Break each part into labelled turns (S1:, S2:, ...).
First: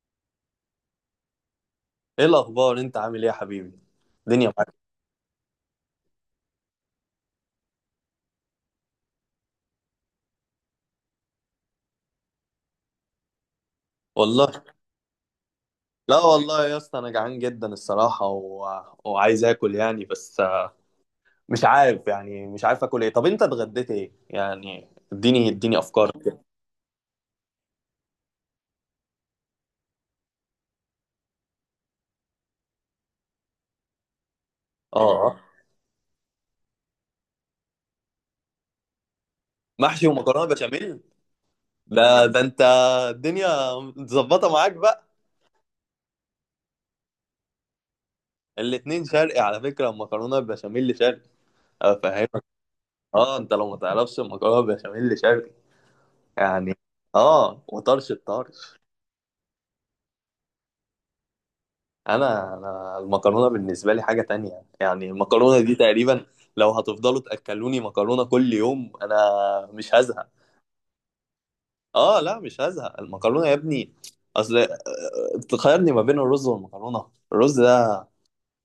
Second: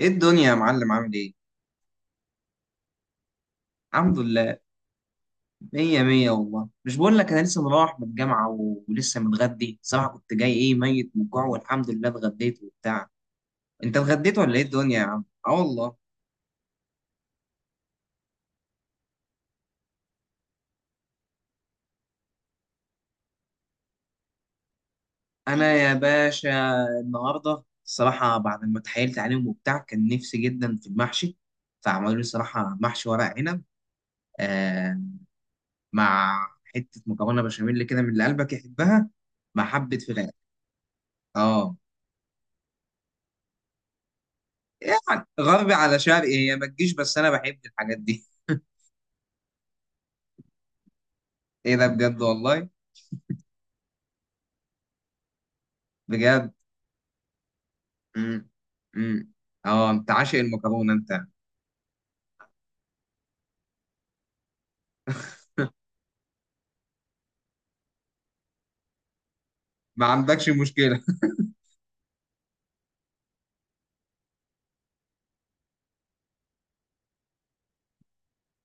S1: ايه الدنيا يا معلم عامل ايه؟
S2: ايه الاخبار؟ انت عامل ايه يا حبيبي؟
S1: الحمد
S2: الدنيا
S1: لله.
S2: معاك؟
S1: مية مية والله، مش بقول لك انا لسه مروح من الجامعة ولسه متغدي. الصراحة كنت جاي ايه ميت من الجوع، والحمد لله اتغديت وبتاع. انت اتغديت ولا ايه
S2: والله.
S1: الدنيا يا عم؟ اه والله.
S2: لا والله يا اسطى، انا جعان جدا الصراحه. وعايز اكل يعني بس. مش عارف يعني مش عارف اكل ايه. طب انت اتغديت ايه يعني؟ اديني
S1: انا
S2: اديني
S1: يا
S2: افكار كده.
S1: باشا النهاردة الصراحة بعد ما اتحايلت عليهم وبتاع كان نفسي جدا في المحشي، فعملوا لي الصراحة محشي ورق عنب. آه.
S2: اه،
S1: مع حتة مكرونة بشاميل كده من اللي قلبك يحبها، مع حبة
S2: محشي
S1: فراخ.
S2: ومكرونه بشاميل.
S1: اه.
S2: ده انت الدنيا متظبطه معاك بقى؟
S1: يعني غربي على شرقي هي ما تجيش، بس انا بحب الحاجات دي.
S2: الاتنين شرقي على فكره، المكرونه البشاميل شرقي.
S1: ايه ده بجد
S2: افهمك.
S1: والله.
S2: اه، انت لو ما تعرفش المكرونه بشاميل شرقي
S1: بجد.
S2: يعني. اه وطرش
S1: امم
S2: الطار.
S1: امم اه، انت عاشق المكرونه انت.
S2: انا المكرونه بالنسبه لي حاجه تانية، يعني المكرونه دي تقريبا لو هتفضلوا تاكلوني مكرونه كل يوم انا مش
S1: ما
S2: هزهق.
S1: عندكش مشكله.
S2: اه لا، مش هزهق المكرونه يا ابني. اصل، تخيرني ما بين الرز والمكرونه. الرز ده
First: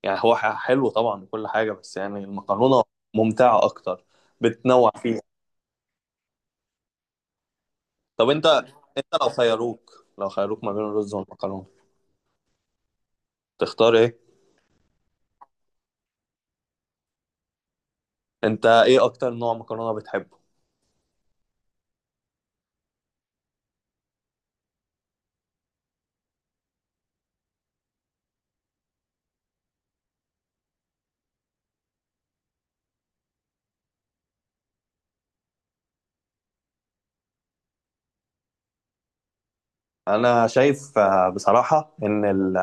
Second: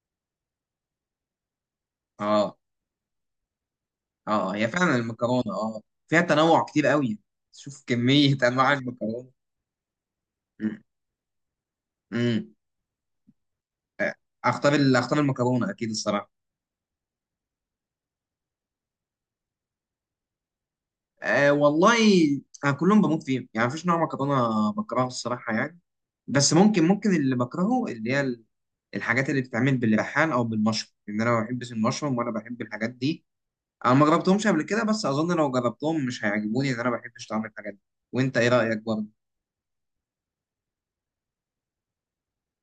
S2: يعني هو حلو طبعا وكل حاجه، بس يعني
S1: اه.
S2: المكرونه ممتعه اكتر،
S1: اه هي
S2: بتنوع
S1: فعلا
S2: فيها.
S1: المكرونه اه. فيها تنوع كتير قوي. شوف
S2: طب
S1: كميه
S2: انت
S1: انواع
S2: انت لو
S1: المكرونه.
S2: خيروك لو خيروك ما بين
S1: امم
S2: الرز والمكرونه
S1: أمم.
S2: تختار ايه؟
S1: اختار المكرونه اكيد الصراحه.
S2: انت ايه اكتر نوع مكرونه بتحبه؟
S1: أه والله. انا كلهم بموت فيهم يعني، مفيش نوع مكرونه بكرهه الصراحه يعني. بس ممكن اللي بكرهه اللي هي الحاجات اللي بتتعمل بالريحان او بالمشروم، لان انا ما بحبش المشروم ولا بحب الحاجات دي. انا ما جربتهمش قبل كده، بس اظن لو جربتهم مش هيعجبوني لان انا ما بحبش طعم الحاجات دي. وانت ايه رايك برضه؟
S2: انا شايف آه، بصراحه ان ال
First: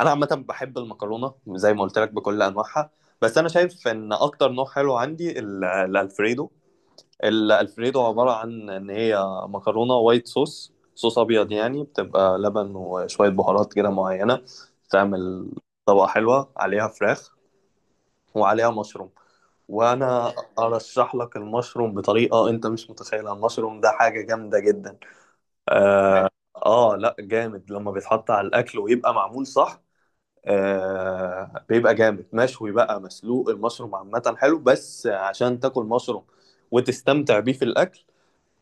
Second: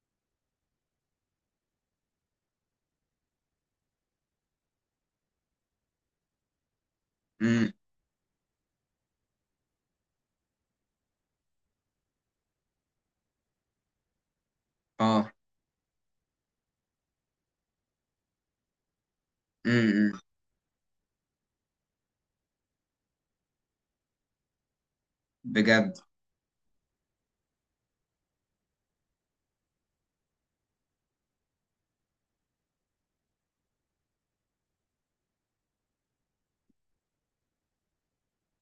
S2: انا عامه بحب المكرونه زي ما قلت لك بكل انواعها، بس انا شايف ان اكتر نوع حلو عندي الالفريدو.
S1: امم
S2: الالفريدو عباره عن ان هي مكرونه وايت صوص، صوص ابيض يعني، بتبقى لبن وشويه بهارات كده معينه،
S1: اه.
S2: تعمل طبقه حلوه عليها فراخ وعليها مشروم.
S1: امم
S2: وانا ارشح لك المشروم بطريقه انت مش متخيلها، المشروم ده حاجه جامده جدا.
S1: بجد.
S2: اه لا، جامد لما بيتحط على الاكل ويبقى معمول صح. آه بيبقى جامد، مشوي بقى، مسلوق، المشروم عامة حلو بس عشان تاكل مشروم وتستمتع بيه في الأكل.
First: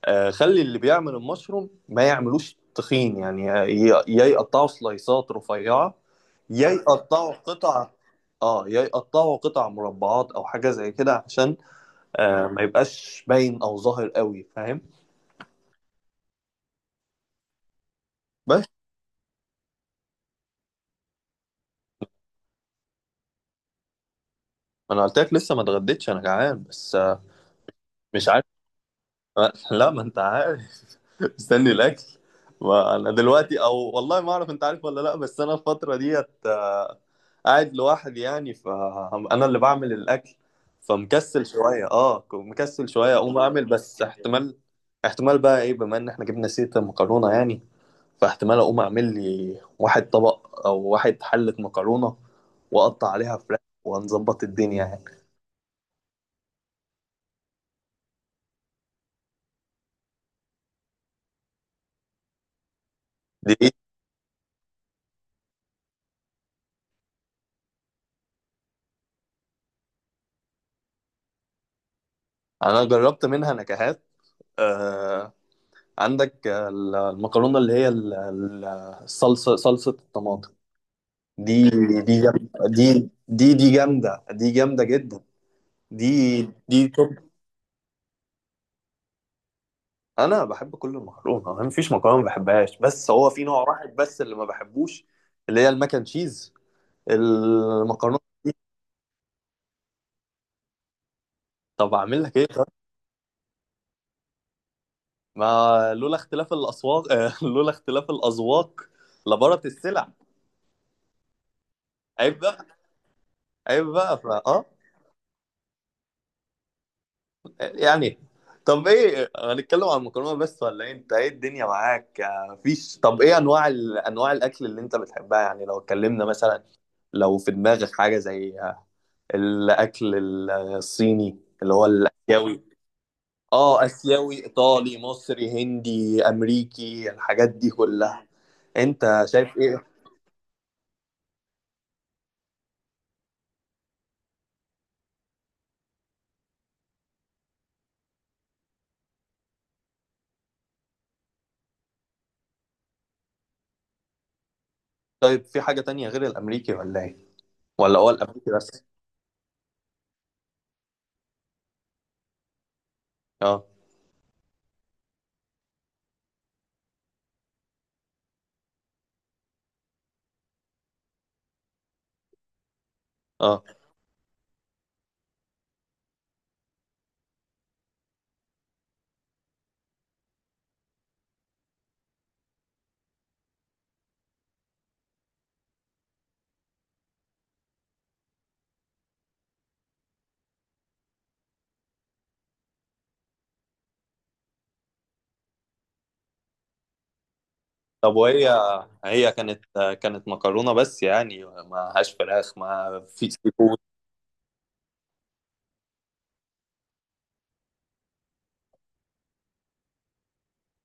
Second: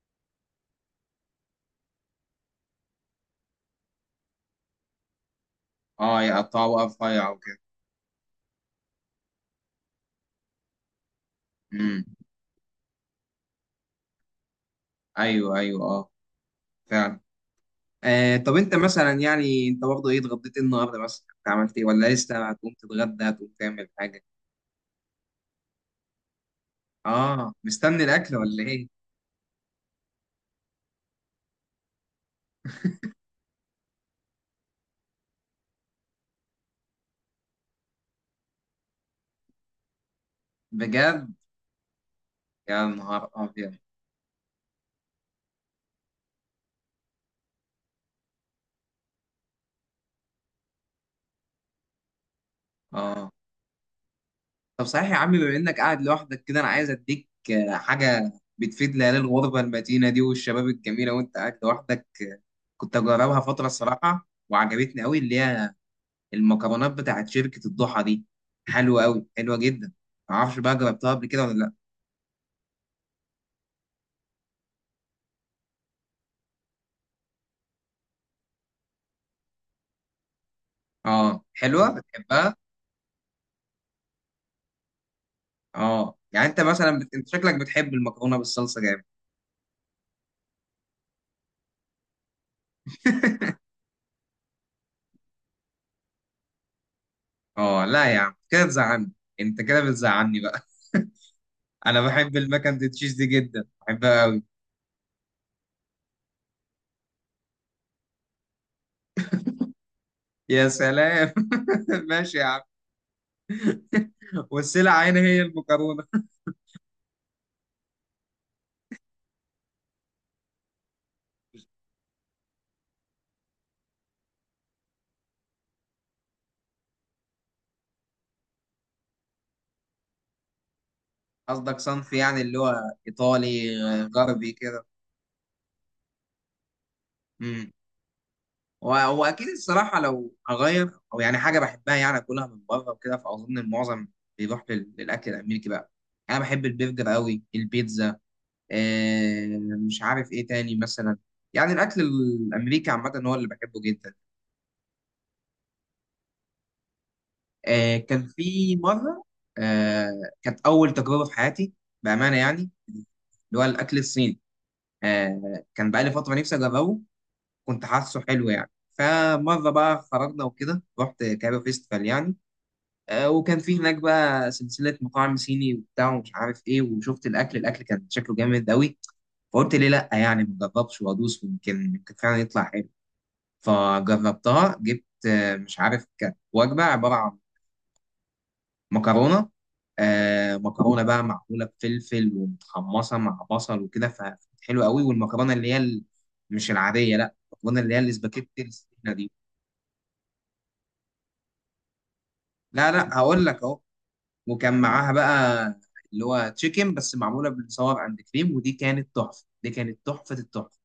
S2: آه خلي اللي بيعمل المشروم ما يعملوش تخين يعني، يا يقطعوا سلايسات رفيعة،
S1: اه،
S2: يا
S1: يقطعوا بقى رفيع
S2: يقطعوا
S1: وكده.
S2: قطع، اه يا يقطعوا قطع مربعات او حاجة زي كده، عشان
S1: امم.
S2: ما يبقاش باين او ظاهر قوي، فاهم؟
S1: ايوه ايوه اه، فعلا. طب
S2: بس
S1: انت مثلا يعني انت برضه ايه اتغديت إيه النهارده؟ مثلا انت عملت ايه، ولا لسه هتقوم تتغدى هتقوم تعمل حاجه؟
S2: انا قلت لك لسه ما اتغديتش، انا جعان بس.
S1: اه مستني
S2: مش
S1: الاكل
S2: عارف.
S1: ولا ايه؟
S2: لا، ما انت عارف. مستني الاكل. ما انا دلوقتي او والله ما اعرف انت عارف ولا لا، بس انا الفتره ديت، قاعد لوحدي يعني، فانا اللي بعمل الاكل.
S1: بجد.
S2: فمكسل شويه اه ك-
S1: يا
S2: مكسل شويه
S1: نهار
S2: اقوم اعمل
S1: ابيض.
S2: بس احتمال. احتمال بقى ايه؟ بما ان احنا جبنا سيره المكرونه يعني، فاحتمال اقوم اعمل لي واحد طبق او واحد حله مكرونه واقطع
S1: اه
S2: عليها فراخ ونظبط
S1: طب
S2: الدنيا
S1: صحيح يا
S2: يعني.
S1: عم، بما انك قاعد لوحدك كده انا عايز اديك حاجه بتفيد ليالي الغربه المتينه دي والشباب الجميله وانت قاعد لوحدك. كنت اجربها
S2: دي،
S1: فتره الصراحه وعجبتني قوي، اللي هي المكرونات بتاعت شركه الضحى دي. حلوه قوي، حلوه جدا. معرفش بقى جربتها قبل كده ولا لا.
S2: انا جربت منها نكهات. آه، عندك المكرونه اللي هي ال- ال- الصلصه صلصه الطماطم.
S1: اه
S2: دي
S1: حلوه،
S2: دي جامده.
S1: بتحبها؟
S2: دي دي جامده. دي جامده جدا.
S1: اه
S2: دي
S1: يعني انت
S2: دي
S1: مثلا
S2: توب.
S1: انت شكلك بتحب المكرونه بالصلصه جامد.
S2: انا بحب كل المكرونه، ما فيش مكرونه ما بحبهاش، بس هو في نوع واحد بس اللي ما بحبوش، اللي هي المكن تشيز،
S1: اه لا يا
S2: المكرونه
S1: عم
S2: دي.
S1: كده بتزعلني. انت كده بتزعلني بقى.
S2: طب
S1: انا
S2: اعمل
S1: بحب
S2: لك ايه
S1: الماك
S2: طب؟
S1: اند تشيز دي جدا، بحبها قوي.
S2: ما لولا اختلاف الاصوات ، لولا اختلاف الاذواق لبارت السلع.
S1: يا سلام. ماشي
S2: عيب
S1: يا عم.
S2: بقى، عيب بقى، فاه،
S1: والسلعه هنا هي المكرونه.
S2: يعني. طب ايه؟ هنتكلم عن المكرونه بس ولا ايه؟ انت ايه الدنيا معاك؟ فيش. طب ايه انواع انواع الاكل اللي انت بتحبها يعني، لو اتكلمنا مثلا، لو في دماغك حاجه زي، الاكل الصيني اللي
S1: قصدك
S2: هو
S1: صنف يعني اللي
S2: الاسيوي.
S1: هو ايطالي.
S2: اه، اسيوي،
S1: غربي كده.
S2: ايطالي، مصري، هندي، امريكي، الحاجات دي
S1: امم.
S2: كلها.
S1: و-
S2: انت
S1: واكيد
S2: شايف ايه؟
S1: الصراحه لو هغير او يعني حاجه بحبها يعني اكلها من بره وكده، فاظن المعظم بيروح للاكل الامريكي بقى. انا بحب البرجر قوي، البيتزا، آه، مش عارف ايه تاني مثلا. يعني الاكل الامريكي عامه هو اللي بحبه جدا.
S2: طيب، في حاجه تانية غير الامريكي ولا ايه؟ ولا هو
S1: كان
S2: الامريكي
S1: في
S2: بس؟
S1: مره. آه، كانت اول تجربه في حياتي بامانه يعني، اللي هو
S2: اه،
S1: الاكل الصيني. كان بقالي فتره نفسي اجربه. كنت حاسه حلو يعني، فمره بقى خرجنا وكده، رحت كايرو فيستيفال يعني. وكان
S2: اه.
S1: في هناك بقى سلسله مطاعم صيني وبتاع ومش عارف ايه، وشفت الاكل كان شكله جامد قوي. فقلت ليه لا يعني ما اجربش وادوس، ويمكن فعلا يطلع حلو. فجربتها، جبت مش عارف، كانت وجبة عبارة عن مكرونة. مكرونة بقى معمولة بفلفل ومتحمصة مع بصل وكده، فكانت حلوة قوي، والمكرونة اللي هي مش العادية، لا المكرونة اللي هي
S2: طب وهي
S1: الاسباجيتي السمينة دي.
S2: هي كانت كانت مكرونة بس يعني، ما هاش فراخ،
S1: لا
S2: ما
S1: لا،
S2: في سي
S1: هقول لك
S2: فود؟
S1: اهو. وكان معاها بقى اللي هو تشيكن بس معمولة بالصور عند كريم، ودي كانت تحفة، دي كانت تحفة التحفة.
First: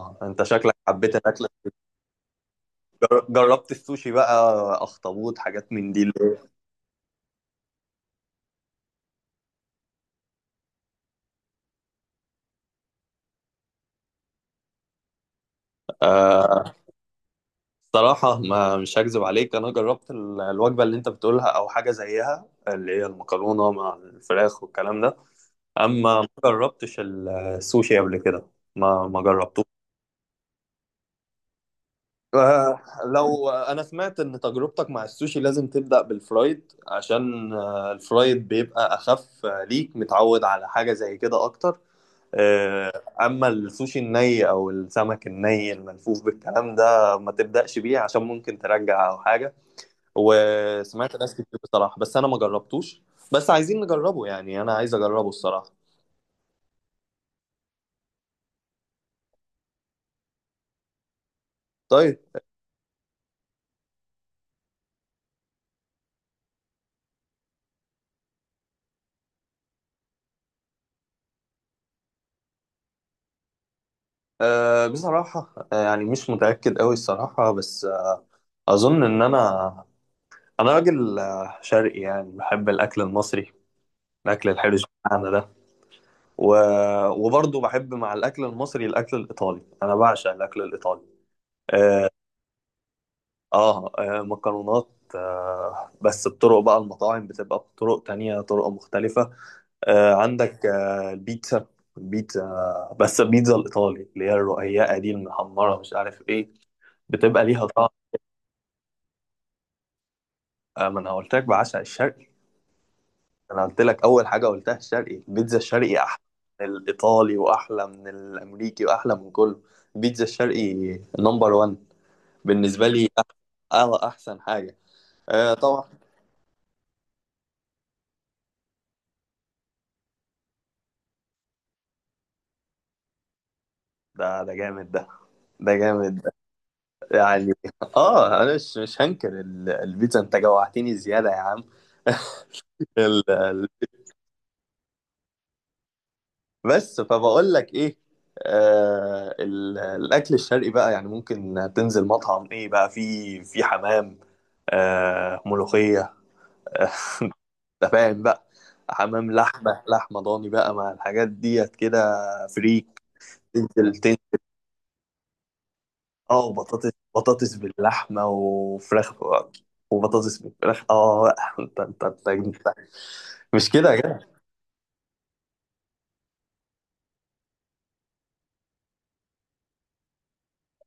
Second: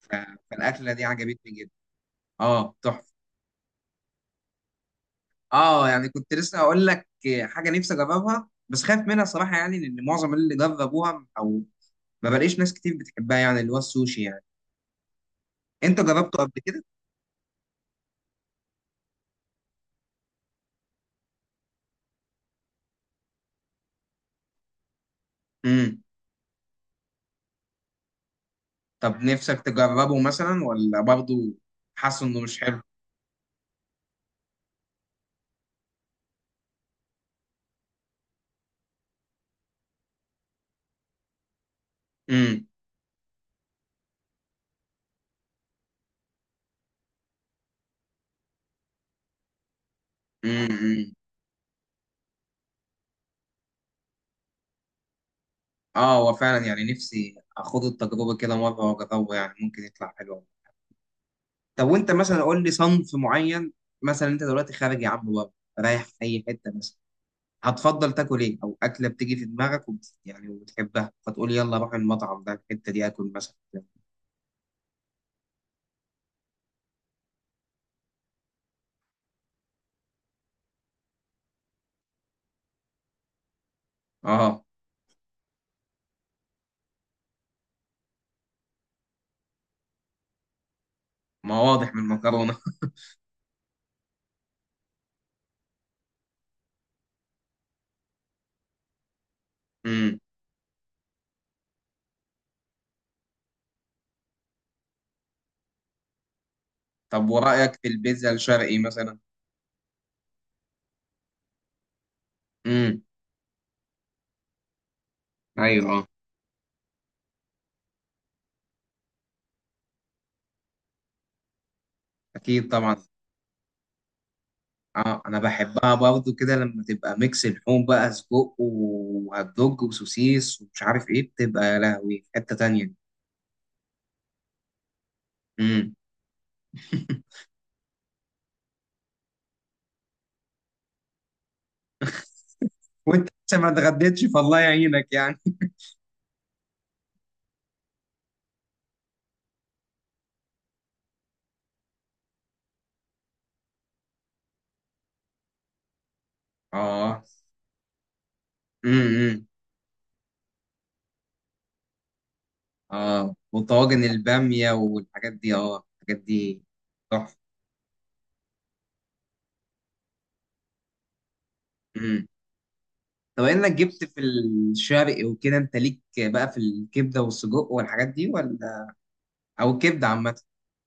S1: ف-
S2: انت شكلك
S1: فالأكلة دي
S2: حبيت الاكل.
S1: عجبتني جدا. اه تحفة.
S2: جربت السوشي بقى؟ اخطبوط، حاجات
S1: اه
S2: من دي؟
S1: يعني كنت لسه هقول لك، حاجه نفسي اجربها بس خايف منها صراحه يعني، لان معظم اللي جربوها او ما بلاقيش ناس كتير بتحبها يعني، اللي هو السوشي يعني. انت جربته قبل
S2: آه
S1: كده؟
S2: صراحة، ما مش هكذب عليك، انا جربت الوجبة اللي انت بتقولها، او حاجة زيها اللي هي المكرونة مع الفراخ والكلام ده.
S1: امم.
S2: اما ما جربتش السوشي قبل كده. ما
S1: طب
S2: ما جربت.
S1: نفسك تجربه مثلا ولا برضه حاسس انه مش حلو؟
S2: لو انا سمعت ان تجربتك مع السوشي لازم تبدأ بالفرايد، عشان، الفرايد بيبقى اخف، ليك متعود على حاجة زي كده اكتر.
S1: امم
S2: آه، اما السوشي الني او السمك الني الملفوف بالكلام ده ما تبدأش بيه، عشان ممكن ترجع او حاجة.
S1: أمم.
S2: وسمعت ناس كتير بصراحة، بس انا ما جربتوش. بس عايزين نجربه يعني، انا عايز اجربه الصراحة.
S1: اه هو فعلا يعني نفسي اخد التجربه كده مره واجربه، يعني ممكن يطلع حلو. طب وانت
S2: طيب،
S1: مثلا قول لي صنف معين. مثلا انت دلوقتي خارج يا عم بره، رايح في اي حته مثلا، هتفضل تاكل ايه، او اكله بتيجي في دماغك يعني وبتحبها فتقول يلا اروح المطعم ده الحته دي اكل مثلا.
S2: بصراحة، يعني مش متأكد قوي الصراحة بس، أظن إن انا راجل، شرقي يعني، بحب الاكل المصري، الاكل
S1: اه
S2: الحرش بتاعنا ده و... وبرضه بحب مع الاكل المصري الاكل الايطالي، انا بعشق الاكل الايطالي.
S1: ما واضح من
S2: اه,
S1: المكرونه.
S2: مكرونات. بس بطرق بقى، المطاعم بتبقى بطرق تانية، طرق مختلفة.
S1: امم.
S2: عندك البيتزا. البيتزا، بس البيتزا الإيطالي اللي هي الرقيقة دي المحمرة مش عارف إيه،
S1: طب
S2: بتبقى ليها
S1: ورايك في
S2: طعم.
S1: البيتزا الشرقي مثلا؟
S2: ما أنا قلت لك بعشق الشرقي.
S1: امم.
S2: انا قلت لك اول حاجه قلتها الشرقي، البيتزا
S1: ايوه
S2: الشرقي احلى من الايطالي واحلى من الامريكي واحلى من كله، البيتزا الشرقي نمبر 1
S1: اكيد
S2: بالنسبه
S1: طبعا.
S2: لي. احسن حاجه.
S1: اه انا
S2: طبعا.
S1: بحبها برضو كده لما تبقى ميكس لحوم بقى، سجق وهوت دوج وسوسيس ومش عارف ايه، بتبقى يا لهوي في حته تانيه.
S2: ده جامد ده. ده
S1: امم.
S2: جامد ده، يعني. اه، انا مش هنكر البيتزا، انت جوعتني زياده يا عم. ال-
S1: وانت لسه ما
S2: ال-
S1: اتغديتش، فالله يعينك يعني.
S2: بس فبقول لك ايه. الاكل الشرقي بقى، يعني ممكن تنزل مطعم ايه بقى، في حمام، ملوخيه،
S1: اه.
S2: انت فاهم بقى؟ حمام،
S1: امم.
S2: لحمه ضاني بقى، مع الحاجات ديت كده، فريك.
S1: اه
S2: تنزل
S1: وطواجن
S2: تنزل
S1: البامية والحاجات دي، اه الحاجات
S2: اه،
S1: دي
S2: وبطاطس
S1: تحفة.
S2: بطاطس باللحمه وفراخ، وبطاطس بالفراخ، اه بقى. انت انت
S1: مم.
S2: انت انت
S1: طب
S2: مش
S1: انك
S2: كده يا
S1: جبت
S2: جدع؟
S1: في الشرق وكده، انت ليك بقى في الكبدة والسجق والحاجات دي، ولا او الكبدة عامة؟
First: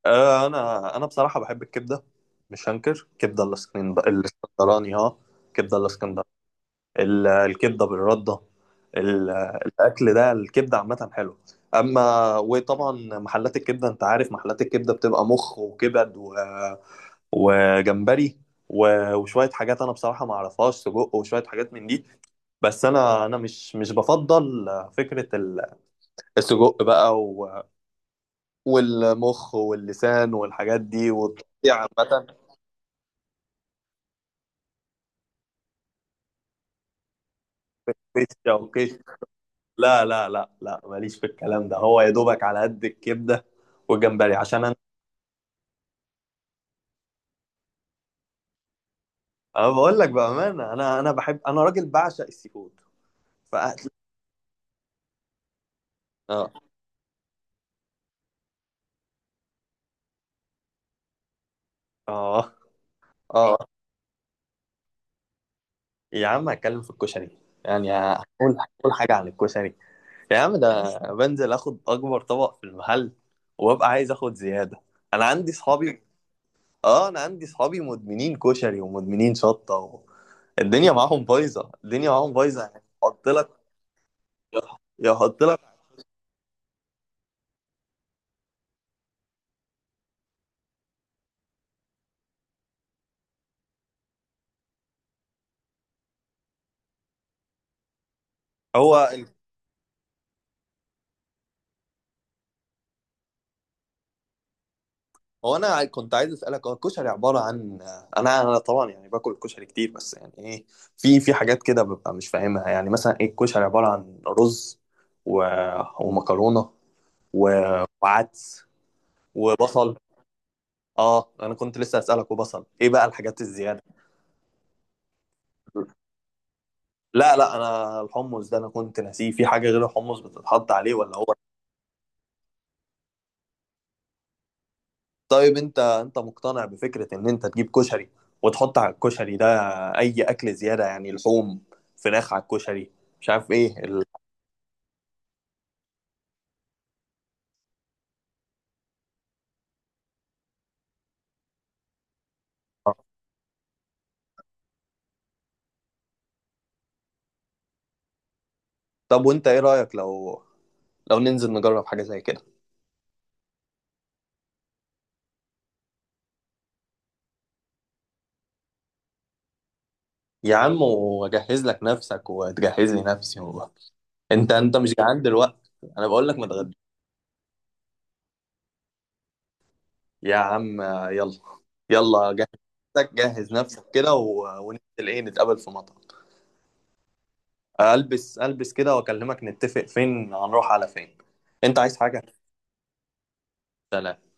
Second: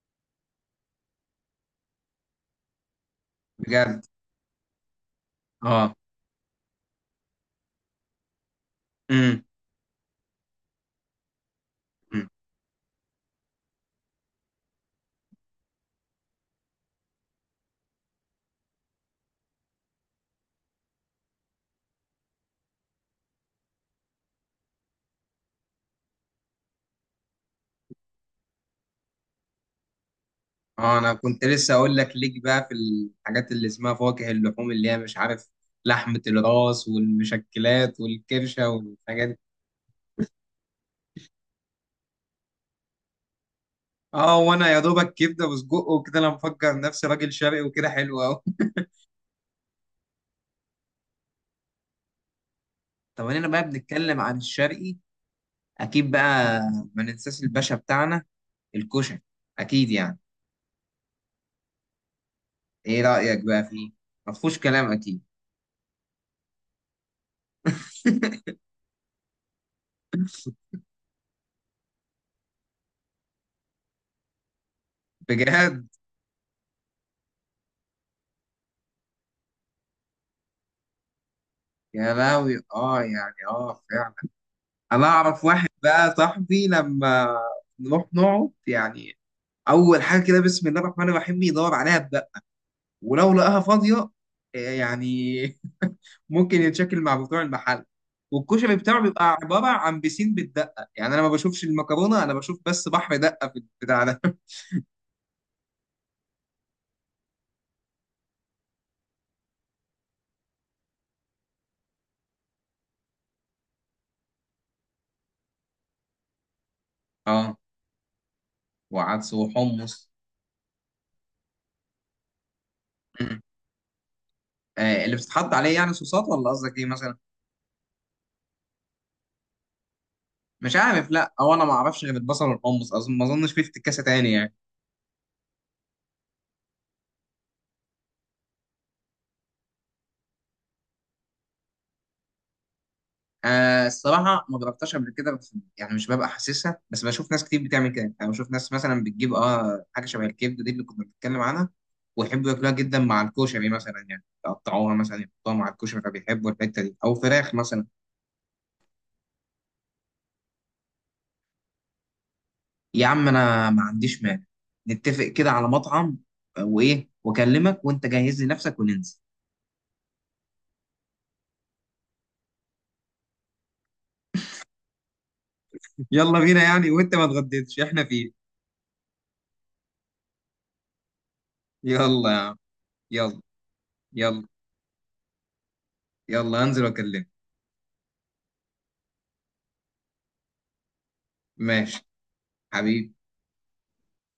S2: انا بصراحه بحب الكبده، مش هنكر كبده
S1: بجد.
S2: الاسكندراني، الاسكندراني اه. كبده
S1: اه.
S2: الاسكندراني، الكبده بالرده، ال-
S1: امم
S2: الاكل ده، الكبده عامه حلو،
S1: أمم.
S2: اما وطبعا محلات الكبده انت عارف، محلات الكبده بتبقى مخ وكبد، وجمبري، وشويه حاجات انا بصراحه ما اعرفهاش، سجق وشويه حاجات من دي، بس انا مش بفضل فكره السجق بقى، والمخ واللسان والحاجات
S1: اه
S2: دي
S1: انا كنت لسه
S2: والتقطيع
S1: اقول لك،
S2: عامه،
S1: ليك بقى في الحاجات اللي اسمها فواكه اللحوم، اللي هي مش عارف، لحمة الراس والمشكلات
S2: فشه
S1: والكرشة
S2: وكش.
S1: والحاجات دي.
S2: لا، لا، لا، لا، ماليش في الكلام ده، هو يا دوبك على قد الكبده والجمبري،
S1: اه
S2: عشان
S1: وانا يا دوبك كبدة وسجق وكده، انا مفكر نفسي راجل شرقي وكده حلو قوي.
S2: انا بقول لك بامانه، انا راجل بعشق السي فود،
S1: طب انا بقى
S2: فأكل.
S1: بنتكلم عن الشرقي، اكيد
S2: اه،
S1: بقى ما ننساش الباشا بتاعنا، الكشك، اكيد يعني.
S2: اه،
S1: ايه رايك
S2: اه.
S1: بقى فيه؟ ما فيهوش كلام اكيد.
S2: يا عم، هتكلم في الكشري يعني. هقول حاجه عن الكشري. يا عم، ده بنزل اخد اكبر طبق في المحل وابقى عايز اخد زياده. انا عندي
S1: بجد.
S2: صحابي اه انا عندي صحابي مدمنين كشري ومدمنين شطه. الدنيا معاهم بايظه، الدنيا
S1: يا
S2: معاهم
S1: لهوي
S2: بايظه، يعني
S1: اه
S2: يحط
S1: يعني
S2: لك
S1: اه فعلا. انا
S2: يحط
S1: اعرف
S2: لك
S1: واحد بقى صاحبي لما نروح نقعد يعني، اول حاجه كده بسم الله الرحمن الرحيم يدور عليها بقى، ولو لقاها فاضيه إيه يعني. ممكن يتشكل مع بتوع المحل، والكشري بتاعه
S2: هو
S1: بيبقى عباره عن بسين بالدقه، يعني انا ما بشوفش المكرونه، انا بشوف بس بحر دقه في البتاع ده.
S2: هو انا كنت عايز اسالك، هو الكشري عباره عن، انا طبعا يعني باكل الكشري كتير، بس يعني ايه، في حاجات كده ببقى مش فاهمها، يعني مثلا ايه الكشري، عباره عن رز و... ومكرونه و...
S1: اه
S2: وعدس
S1: وعدس
S2: وبصل.
S1: وحمص.
S2: اه، انا كنت لسه اسالك، وبصل ايه بقى
S1: مم.
S2: الحاجات الزياده؟
S1: اللي بتتحط عليه يعني صوصات، ولا قصدك ايه مثلا؟
S2: لا، لا، انا الحمص ده انا كنت ناسيه، في حاجه غير الحمص بتتحط
S1: مش
S2: عليه
S1: عارف
S2: ولا هو؟
S1: لا، او انا ما اعرفش غير البصل والحمص، اظن ما اظنش في افتكاسه تاني يعني.
S2: طيب، انت مقتنع بفكرة ان انت تجيب كشري وتحط على الكشري ده اي اكل زيادة، يعني لحوم، فراخ على الكشري، مش عارف ايه ال...
S1: الصراحه ما جربتهاش قبل كده، بس يعني مش ببقى حاسسها، بس بشوف ناس كتير بتعمل كده يعني، بشوف ناس مثلا بتجيب اه حاجه شبه الكبده دي اللي كنا بنتكلم عنها، ويحبوا ياكلوها جدا مع الكشري مثلا، يعني يقطعوها مثلا يحطوها مع الكشري، فبيحبوا الحته دي او فراخ مثلا.
S2: طب وانت ايه رأيك، لو ننزل نجرب حاجة زي كده؟
S1: يا عم انا ما عنديش مانع، نتفق كده على مطعم، وايه واكلمك وانت جهز لي نفسك وننزل.
S2: يا عم، واجهز لك نفسك وتجهز لي نفسي. انت مش جعان دلوقتي؟ انا بقول لك
S1: يلا
S2: ما
S1: بينا
S2: تغدى.
S1: يعني، وانت ما اتغديتش احنا فين؟
S2: يا عم، يلا،
S1: يلا.
S2: يلا
S1: يا
S2: جهز
S1: عم،
S2: نفسك،
S1: يلا.
S2: جهز نفسك كده،
S1: يلا.
S2: وننزل ايه، نتقابل في مطعم؟
S1: يلا هنزل واكلمك.
S2: البس البس كده واكلمك، نتفق فين، هنروح على فين؟ انت عايز
S1: ماشي.
S2: حاجة؟
S1: حبيبي.
S2: سلام.